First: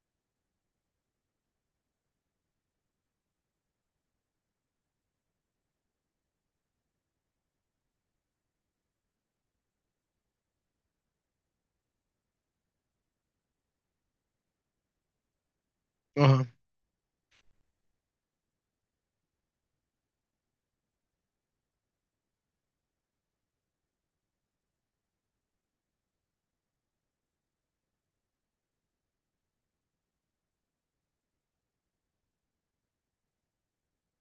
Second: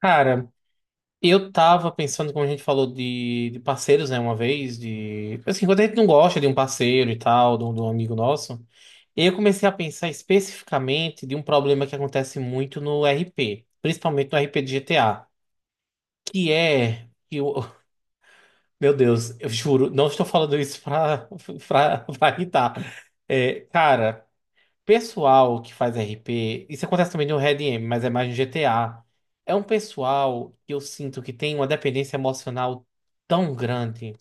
Cara, eu tava pensando, como a gente falou de parceiros, né, uma vez, assim, quando a gente não gosta de um parceiro e tal, de um amigo nosso, eu comecei a pensar especificamente de um problema que acontece muito no RP, principalmente no RP de GTA, Aham. que é... Que o meu Deus, eu juro, não estou falando isso pra irritar. É, cara, pessoal que faz RP, isso acontece também no Red M, mas é mais no GTA. É um pessoal que eu sinto que tem uma dependência emocional tão grande,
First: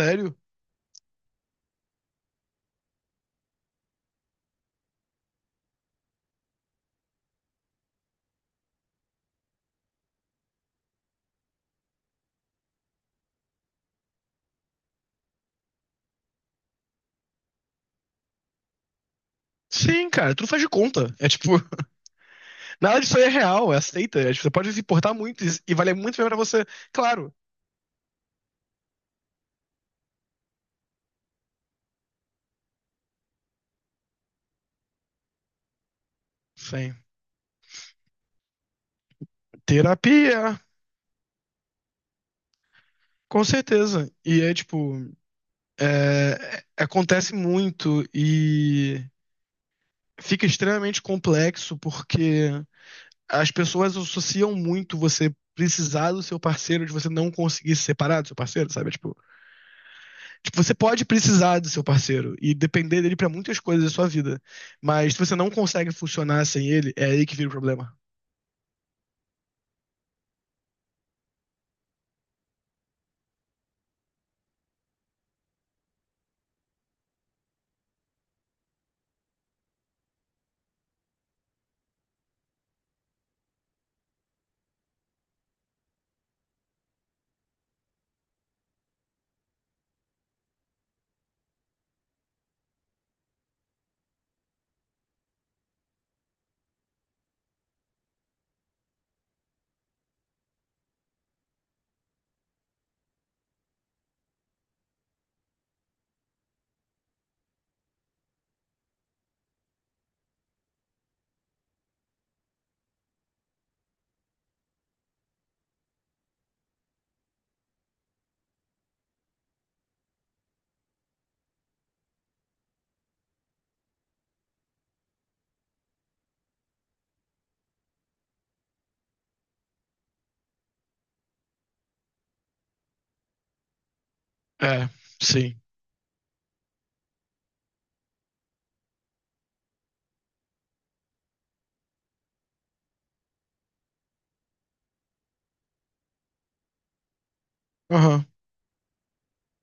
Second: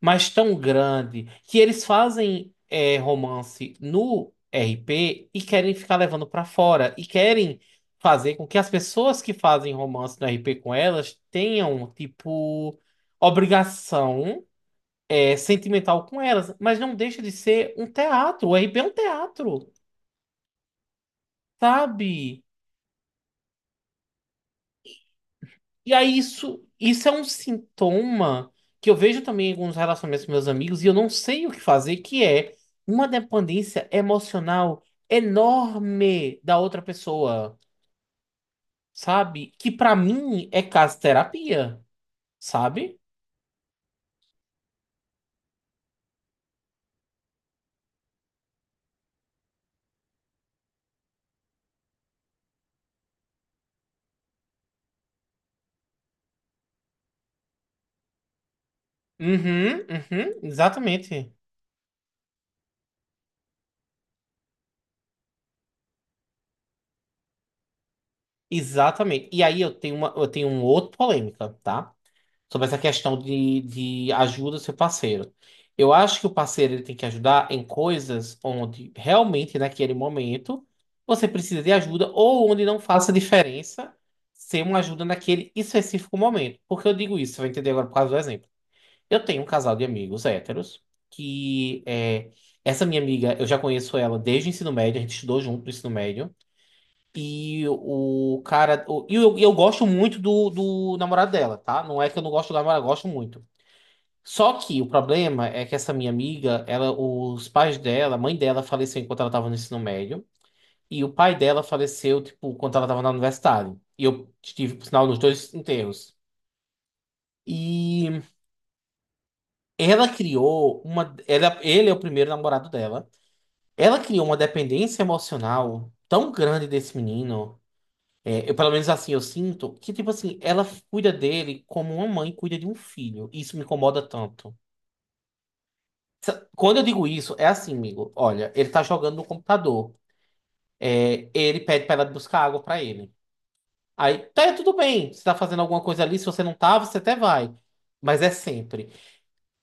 mas tão grande, que eles fazem romance no RP e querem ficar levando pra fora e querem fazer com que as pessoas que fazem romance no RP com elas tenham, tipo, obrigação sentimental com elas, mas não deixa de ser um teatro. O RP é um teatro, Sim, cara, tudo faz de conta. É tipo, sabe? nada disso aí é real, é aceita. É, tipo, você pode se importar muito e valer E muito aí bem pra você. isso é um Claro. sintoma que eu vejo também em alguns relacionamentos com meus amigos e eu não sei o que fazer, que é uma dependência emocional enorme da outra Sim. pessoa, sabe? Que pra mim Terapia, é caso terapia, sabe? com certeza. E é tipo, acontece muito e fica extremamente complexo porque as pessoas associam muito você precisar do seu parceiro de você não conseguir se separar do seu parceiro, sabe? É, tipo, Uhum, uhum, tipo, você pode exatamente. precisar do seu parceiro e depender dele pra muitas coisas da sua vida. Mas se você não consegue funcionar sem ele, é aí que vira o problema. Exatamente. E aí eu tenho uma outra polêmica, tá, sobre essa questão de ajuda seu parceiro. Eu acho que o parceiro ele tem que ajudar em coisas onde realmente naquele momento você precisa de ajuda ou onde não faça diferença ser uma ajuda naquele específico momento. Por que eu digo isso? Você vai entender agora por causa do exemplo. Eu tenho um casal de amigos héteros que é, essa minha amiga, eu já conheço ela desde o ensino médio, a gente estudou junto no ensino médio. E eu gosto muito do namorado dela, tá? Não é que eu não gosto do namorado, eu gosto muito. Só que o problema é que essa minha amiga, ela, os pais dela, a mãe dela faleceu enquanto ela estava no ensino médio. E o pai dela faleceu, tipo, quando ela estava na universidade. E eu estive, por sinal, nos dois enterros. E ela criou uma. Ela, ele é o primeiro namorado dela. Ela criou uma dependência emocional tão grande desse menino. É, eu, pelo menos assim, eu sinto que, tipo assim, ela cuida dele como uma mãe cuida de um filho. E isso me incomoda tanto. É, sim. Quando eu digo isso, é assim, amigo. Olha, ele tá jogando no computador. É, ele pede pra ela buscar água pra ele. Aí, tá, tudo bem. Você tá fazendo alguma coisa ali, se você não tava, você até vai. Mas Aham. é sempre.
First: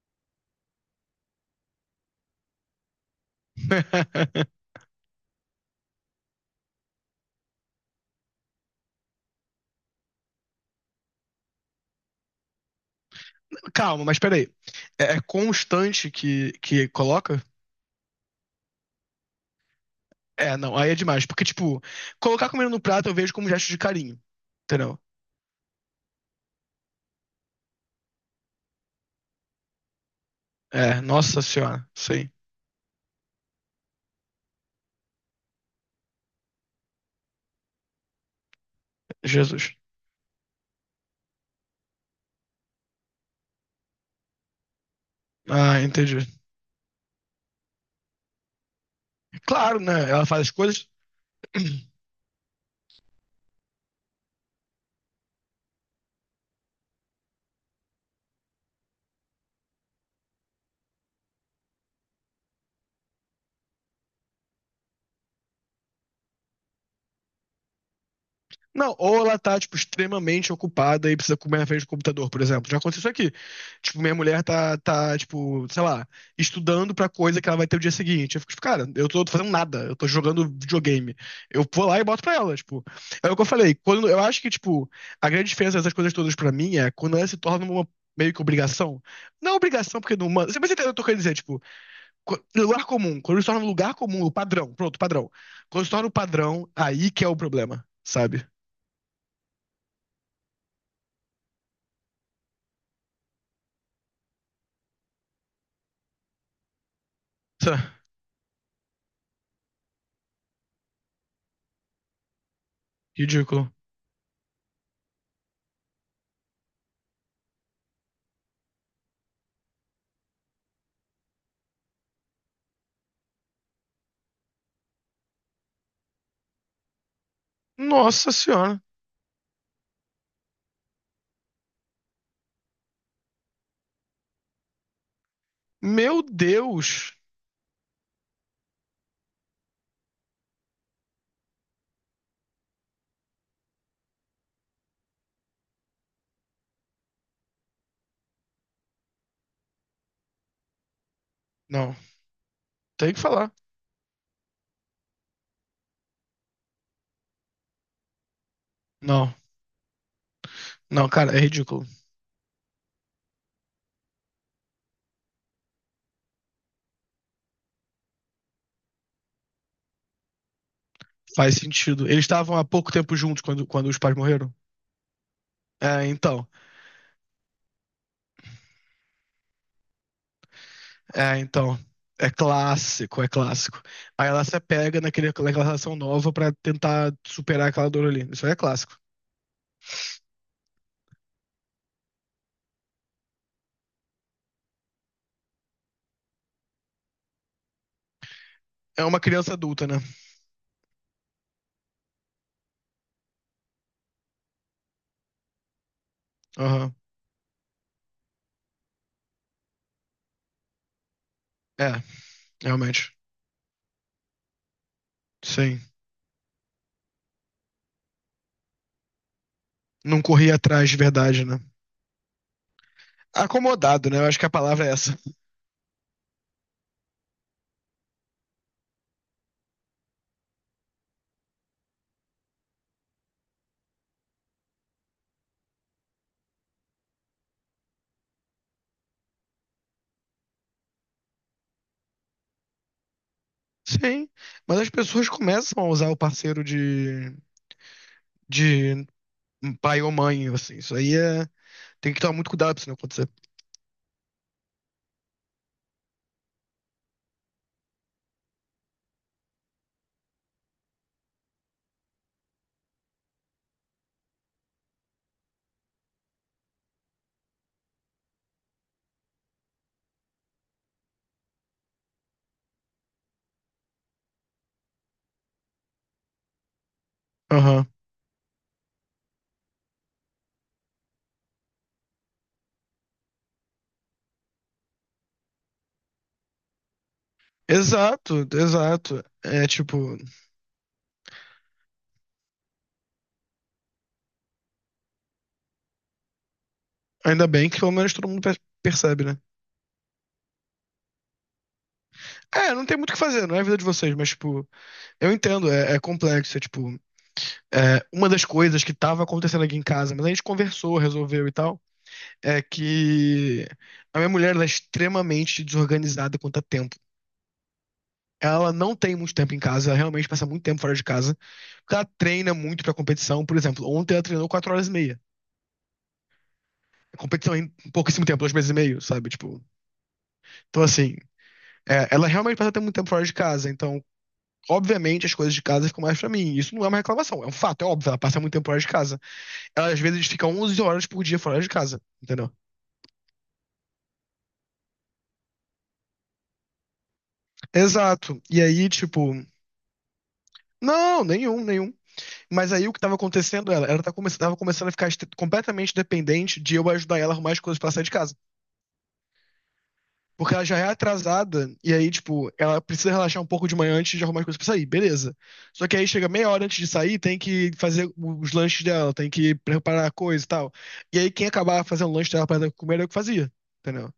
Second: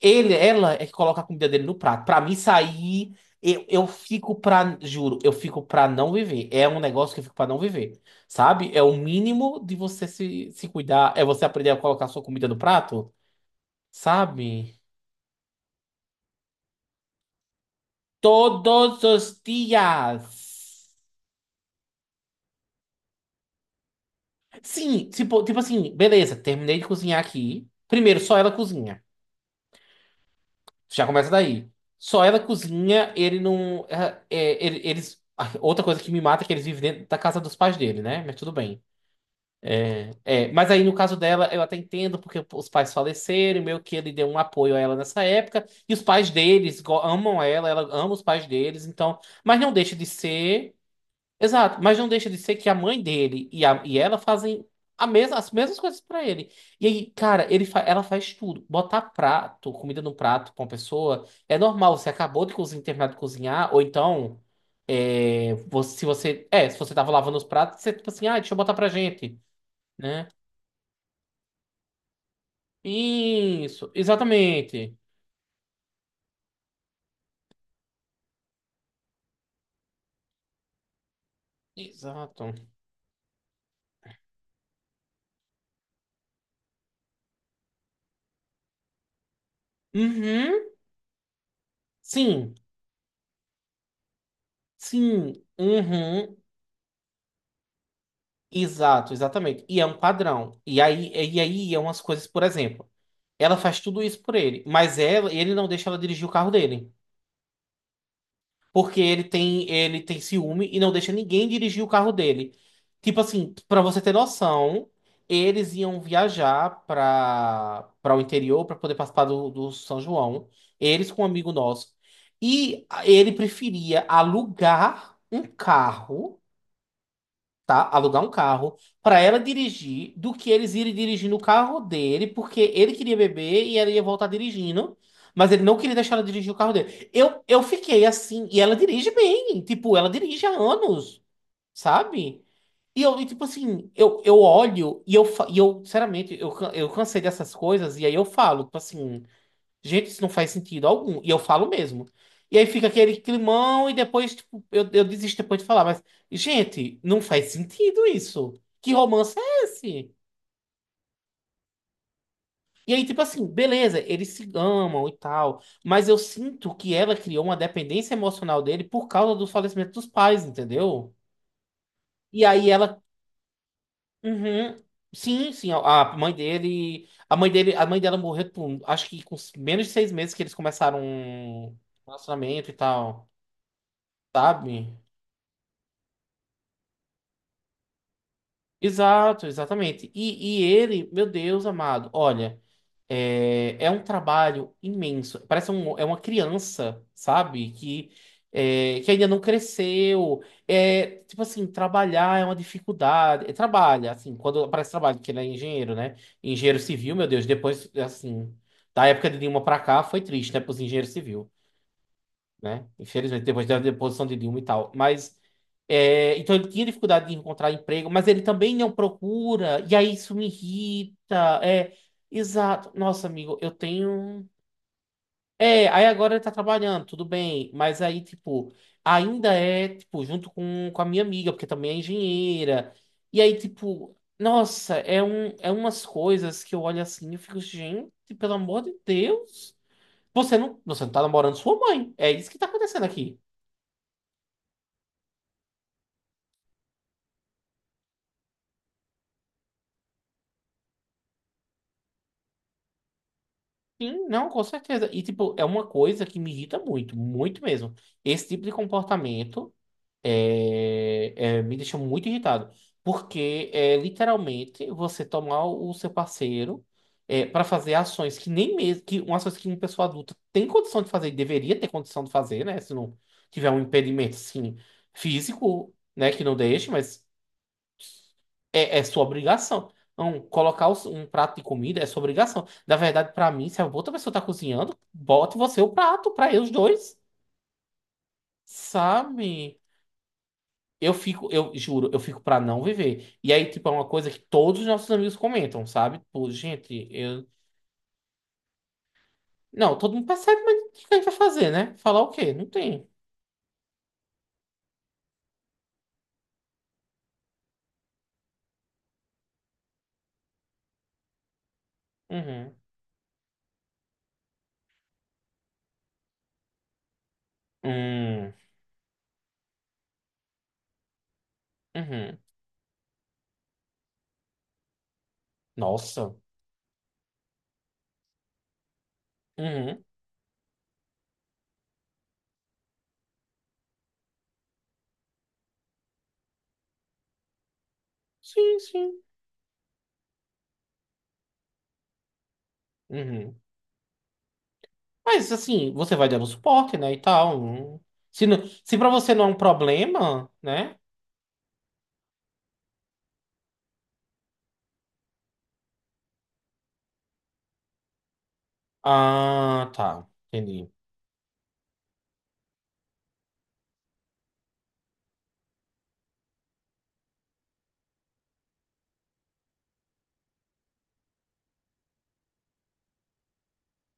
Ela é que coloca a comida dele no prato. Pra mim sair, eu fico pra, juro, eu fico pra não viver. É um negócio que eu fico pra não viver, sabe? É o mínimo de você se cuidar, é você aprender a colocar a sua comida no prato, Calma, mas peraí. sabe? É, é constante que coloca? Todos os É, não, aí dias. é demais. Porque, tipo, colocar comida no prato eu vejo como gesto de carinho. Entendeu? Sim, tipo, tipo assim, beleza, terminei de cozinhar aqui. Primeiro, só ela cozinha. É, Já começa nossa daí. senhora. Só Sim. ela cozinha, ele não. é, é, ele- eles. Ah, outra coisa que me mata é que eles vivem dentro da casa dos pais dele, né? Mas tudo bem. Jesus. É, mas aí no caso dela, eu até entendo porque os pais faleceram, e meio que ele deu um apoio a ela nessa época, Ah, e os entendi. pais deles amam ela, ela ama os pais deles, então, mas não Claro, deixa de né? Ela faz as ser, coisas. exato, mas não deixa de ser que a mãe dele e, e ela fazem as mesmas coisas pra ele. E aí, cara, ela faz tudo, botar prato, comida no prato pra uma pessoa, é normal, você acabou de cozinhar, terminar de cozinhar, ou então, é, se você tava lavando os pratos, você tipo assim, ah, deixa eu botar pra Não, ou ela gente, tá, tipo, né? extremamente ocupada e precisa comer na frente do computador, por exemplo. Já aconteceu isso aqui. Isso, Tipo, minha mulher tá, exatamente. tá, tipo, sei lá, estudando pra coisa que ela vai ter o dia seguinte. Eu fico, tipo, cara, eu tô fazendo nada, eu tô jogando videogame. Eu vou lá e boto pra Exato. ela, tipo. É o que eu falei, quando, eu acho que, tipo, a grande diferença dessas coisas todas pra mim é quando ela se torna uma meio que obrigação. Não obrigação, porque não manda. Você vai Uhum. você entendeu o que eu tô dizer, tipo, Sim, lugar comum. Quando se torna um lugar comum, o padrão, pronto, padrão. sim. Quando se torna o Uhum. padrão, aí que é o problema, sabe? Exato, exatamente. E é um padrão. E aí é umas coisas, por exemplo, ela faz tudo isso por ele, mas ela, ele não deixa ela dirigir o carro dele, porque ele tem ciúme e não deixa ninguém dirigir o carro dele. Tipo assim, Ridículo. pra você ter noção, eles iam viajar pra para o interior pra poder participar do São João, eles com um amigo nosso. E ele preferia alugar um carro, tá? Alugar um Nossa carro senhora. para ela dirigir do que eles irem dirigir no carro dele, porque ele queria beber e ela ia voltar dirigindo, mas ele não queria deixar Meu ela dirigir o carro dele. Deus. Eu fiquei assim, e ela dirige bem, tipo, ela dirige há anos, sabe? E eu, e, tipo assim, eu olho e eu, sinceramente, eu cansei dessas coisas, e aí eu falo, tipo assim. Gente, isso não faz sentido algum. E eu falo Não, mesmo. E aí fica tem aquele que falar. climão e depois, tipo, eu desisto depois de falar. Mas, gente, não faz sentido isso. Que Não, romance é esse? não, cara, é ridículo. E aí, tipo assim, beleza, eles se amam e tal. Mas eu sinto que ela criou uma dependência emocional dele por causa do falecimento dos pais, entendeu? Faz sentido. Eles E estavam há aí ela. pouco tempo juntos quando os pais morreram. Uhum. Sim, sim, a É, a mãe então. dele. A mãe dela morreu, tipo, acho que com menos de 6 meses que eles começaram É, um então. É relacionamento e clássico, é tal, clássico. Aí ela se sabe? pega naquela relação nova pra tentar superar aquela dor ali. Isso aí é clássico. Exato, exatamente. E ele, meu Deus amado, olha, é, é um trabalho imenso. Parece um, é uma criança, sabe? Que, é, É que uma ainda não criança adulta, né? cresceu. É, tipo assim, trabalhar é uma dificuldade. É, trabalha, assim, quando aparece trabalho, porque ele é engenheiro, né? Engenheiro Aham. civil, meu Deus, depois, assim, da época de Dilma pra cá, foi triste, né, pros engenheiros civis, É, né? realmente. Infelizmente, depois da deposição de Dilma e tal. Mas, Sim. é, então ele tinha dificuldade de encontrar emprego, mas ele também não procura, e aí Não isso me corria atrás de verdade, né? irrita. É, exato. Nossa, amigo, eu Acomodado, tenho. né? Eu acho que Um, a palavra é essa. é, aí agora ele tá trabalhando, tudo bem, mas aí, tipo, ainda é, tipo, junto com a minha amiga, porque também é engenheira. E aí, tipo, nossa, é, um, é umas coisas que eu olho assim e fico, gente, pelo amor de Deus. Você não tá namorando sua mãe. É isso que tá acontecendo aqui. Sim, mas as pessoas começam a usar o parceiro de pai ou mãe, assim. Isso aí é, tem que tomar muito cuidado pra isso não. Sim, não, com certeza. E, tipo, é uma coisa que me irrita muito, muito mesmo. Esse tipo de comportamento é, me deixa muito irritado. Porque é literalmente você tomar o seu parceiro, é, para fazer ações que nem mesmo, que uma ações que uma pessoa adulta tem condição de fazer e deveria ter condição de fazer, né? Se não tiver um impedimento, assim, físico, né, que não deixe, mas. Aham. É, é sua obrigação. Não, colocar um prato de comida é sua obrigação. Na verdade, pra mim, se a outra pessoa tá cozinhando, bote você o prato pra eles dois, Exato, exato. É sabe? tipo, Eu fico, eu juro, eu fico pra não viver. E aí, tipo, é uma coisa que todos os nossos amigos comentam, sabe? Tipo, gente, ainda eu. bem que pelo menos todo mundo percebe, né? Não, todo mundo percebe, mas o que a gente vai fazer, né? Falar o quê? Não É, não tem tem. muito o que fazer, não é a vida de vocês, mas tipo, eu entendo, é, é complexo, é tipo, é uma das coisas que tava acontecendo aqui em casa, mas a gente conversou, resolveu e tal. É Uhum. que a minha mulher ela é extremamente desorganizada quanto a tempo. Hum. Ela não tem muito tempo em casa, ela realmente passa muito tempo fora de casa, porque ela Uhum. treina muito pra competição. Por exemplo, ontem ela treinou 4 horas e meia. Nossa. A competição é em pouquíssimo tempo, 2 meses e meio, sabe? Tipo, Uhum. então assim, é, ela realmente passa até muito tempo fora de casa, então. Obviamente as coisas de casa ficam mais pra mim. Isso não é uma reclamação, é um fato, é óbvio. Ela passa muito tempo Sim, fora de casa. sim. Ela às vezes fica 11 horas por dia fora de casa, entendeu? Uhum. Mas assim, você vai dando suporte, né? E tal. Hum. Exato. Se, E não- aí, se pra tipo, você não é um problema, né? não, nenhum, nenhum. Mas aí o que estava acontecendo era, ela tava começando a ficar completamente dependente de eu ajudar ela a arrumar as coisas pra sair de casa. Ah, tá. Porque ela já é Entendi. atrasada, e aí, tipo, ela precisa relaxar um pouco de manhã antes de arrumar as coisas pra sair, beleza. Só que aí chega meia hora antes de sair, tem que fazer os lanches dela, tem que preparar a coisa e tal. E aí quem acabava fazendo o lanche dela pra ela comer era eu que fazia, entendeu?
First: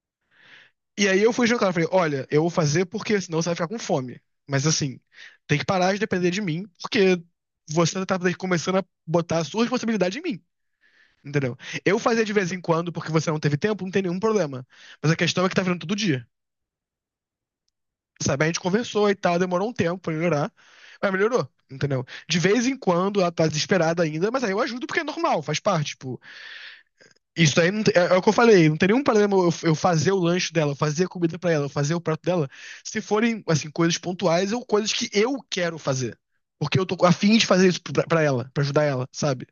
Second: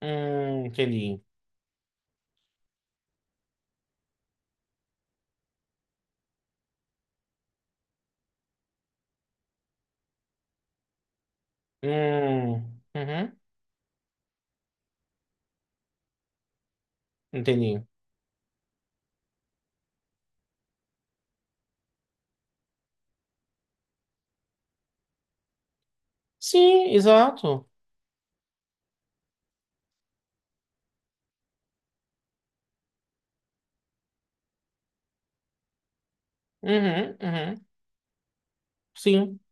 E aí Entendi. eu fui jantar, eu falei, olha, eu vou fazer porque senão você vai ficar com fome. Mas assim, tem que parar de depender de mim, porque você tá começando a botar a sua responsabilidade em mim. Entendeu? Eu fazia de vez em Hum, quando, porque você não uhum, teve tempo, não tem nenhum problema. Mas a questão é que tá virando todo dia. entendi. Sabe? A gente conversou e tal, demorou um tempo pra melhorar, mas melhorou, entendeu? De vez em quando ela tá desesperada ainda, mas aí eu ajudo porque é normal, faz parte. Tipo, Sim, isso exato. aí não tem- é, é o que eu falei, não tem nenhum problema eu fazer o lanche dela, eu fazer a comida pra ela, eu fazer o prato dela, se forem, assim, coisas pontuais ou coisas que eu quero fazer. Porque eu tô a Uhum, fim de uhum, fazer isso pra ela, pra ajudar ela, sim, sabe?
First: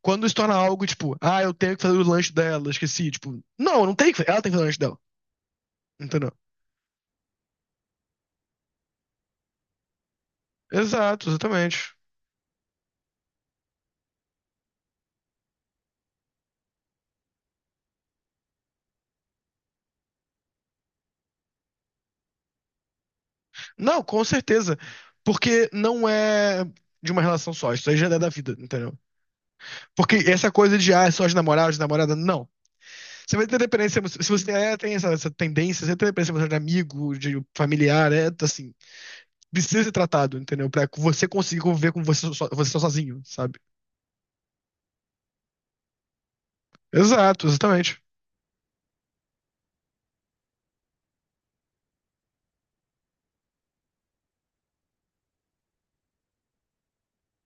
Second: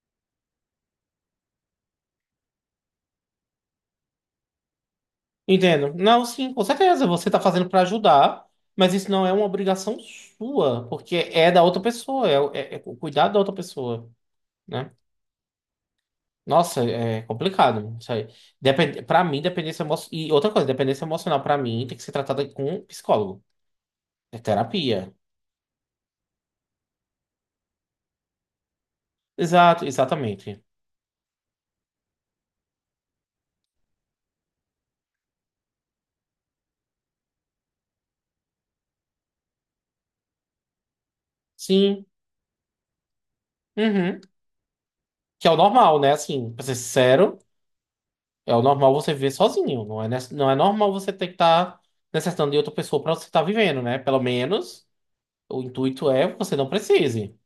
Quando isso torna algo, tipo, ah, eu tenho que fazer o lanche dela, esqueci. Tipo, não, não tem que fazer. Ela tem que fazer o lanche dela. entendo. Não, Entendeu? sim, com certeza. Você está fazendo para ajudar, mas isso não é uma obrigação sua, porque Exato, é da outra exatamente. pessoa, é o cuidado da outra pessoa, né? Nossa, é complicado isso aí. Depende, para mim, dependência emocional. E outra coisa, dependência emocional pra mim tem que ser tratada com um psicólogo. Não, com É certeza. terapia. Porque não é de uma relação só. Isso aí já é da vida, entendeu? Exato, Porque essa exatamente. coisa de, ah, é só de namorado, de namorada, não. Você vai ter dependência. Se você tem, é, tem essa tendência, você tem dependência emocional de amigo, de familiar, é assim. Precisa ser tratado, entendeu? Pra você conseguir conviver com Sim. você, você sozinho, sabe? Uhum. Que é o normal, né? Assim, pra ser sincero, Exato, exatamente. é o normal você viver sozinho. Não é normal você ter que estar necessitando de outra pessoa pra você estar vivendo, né? Pelo menos o intuito é você não precise.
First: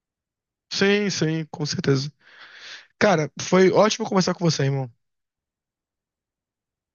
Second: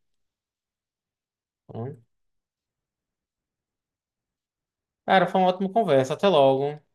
Sim, sim, com Então, certeza. Cara, foi ótimo conversar com você, irmão. cara, foi uma ótima conversa. Até logo.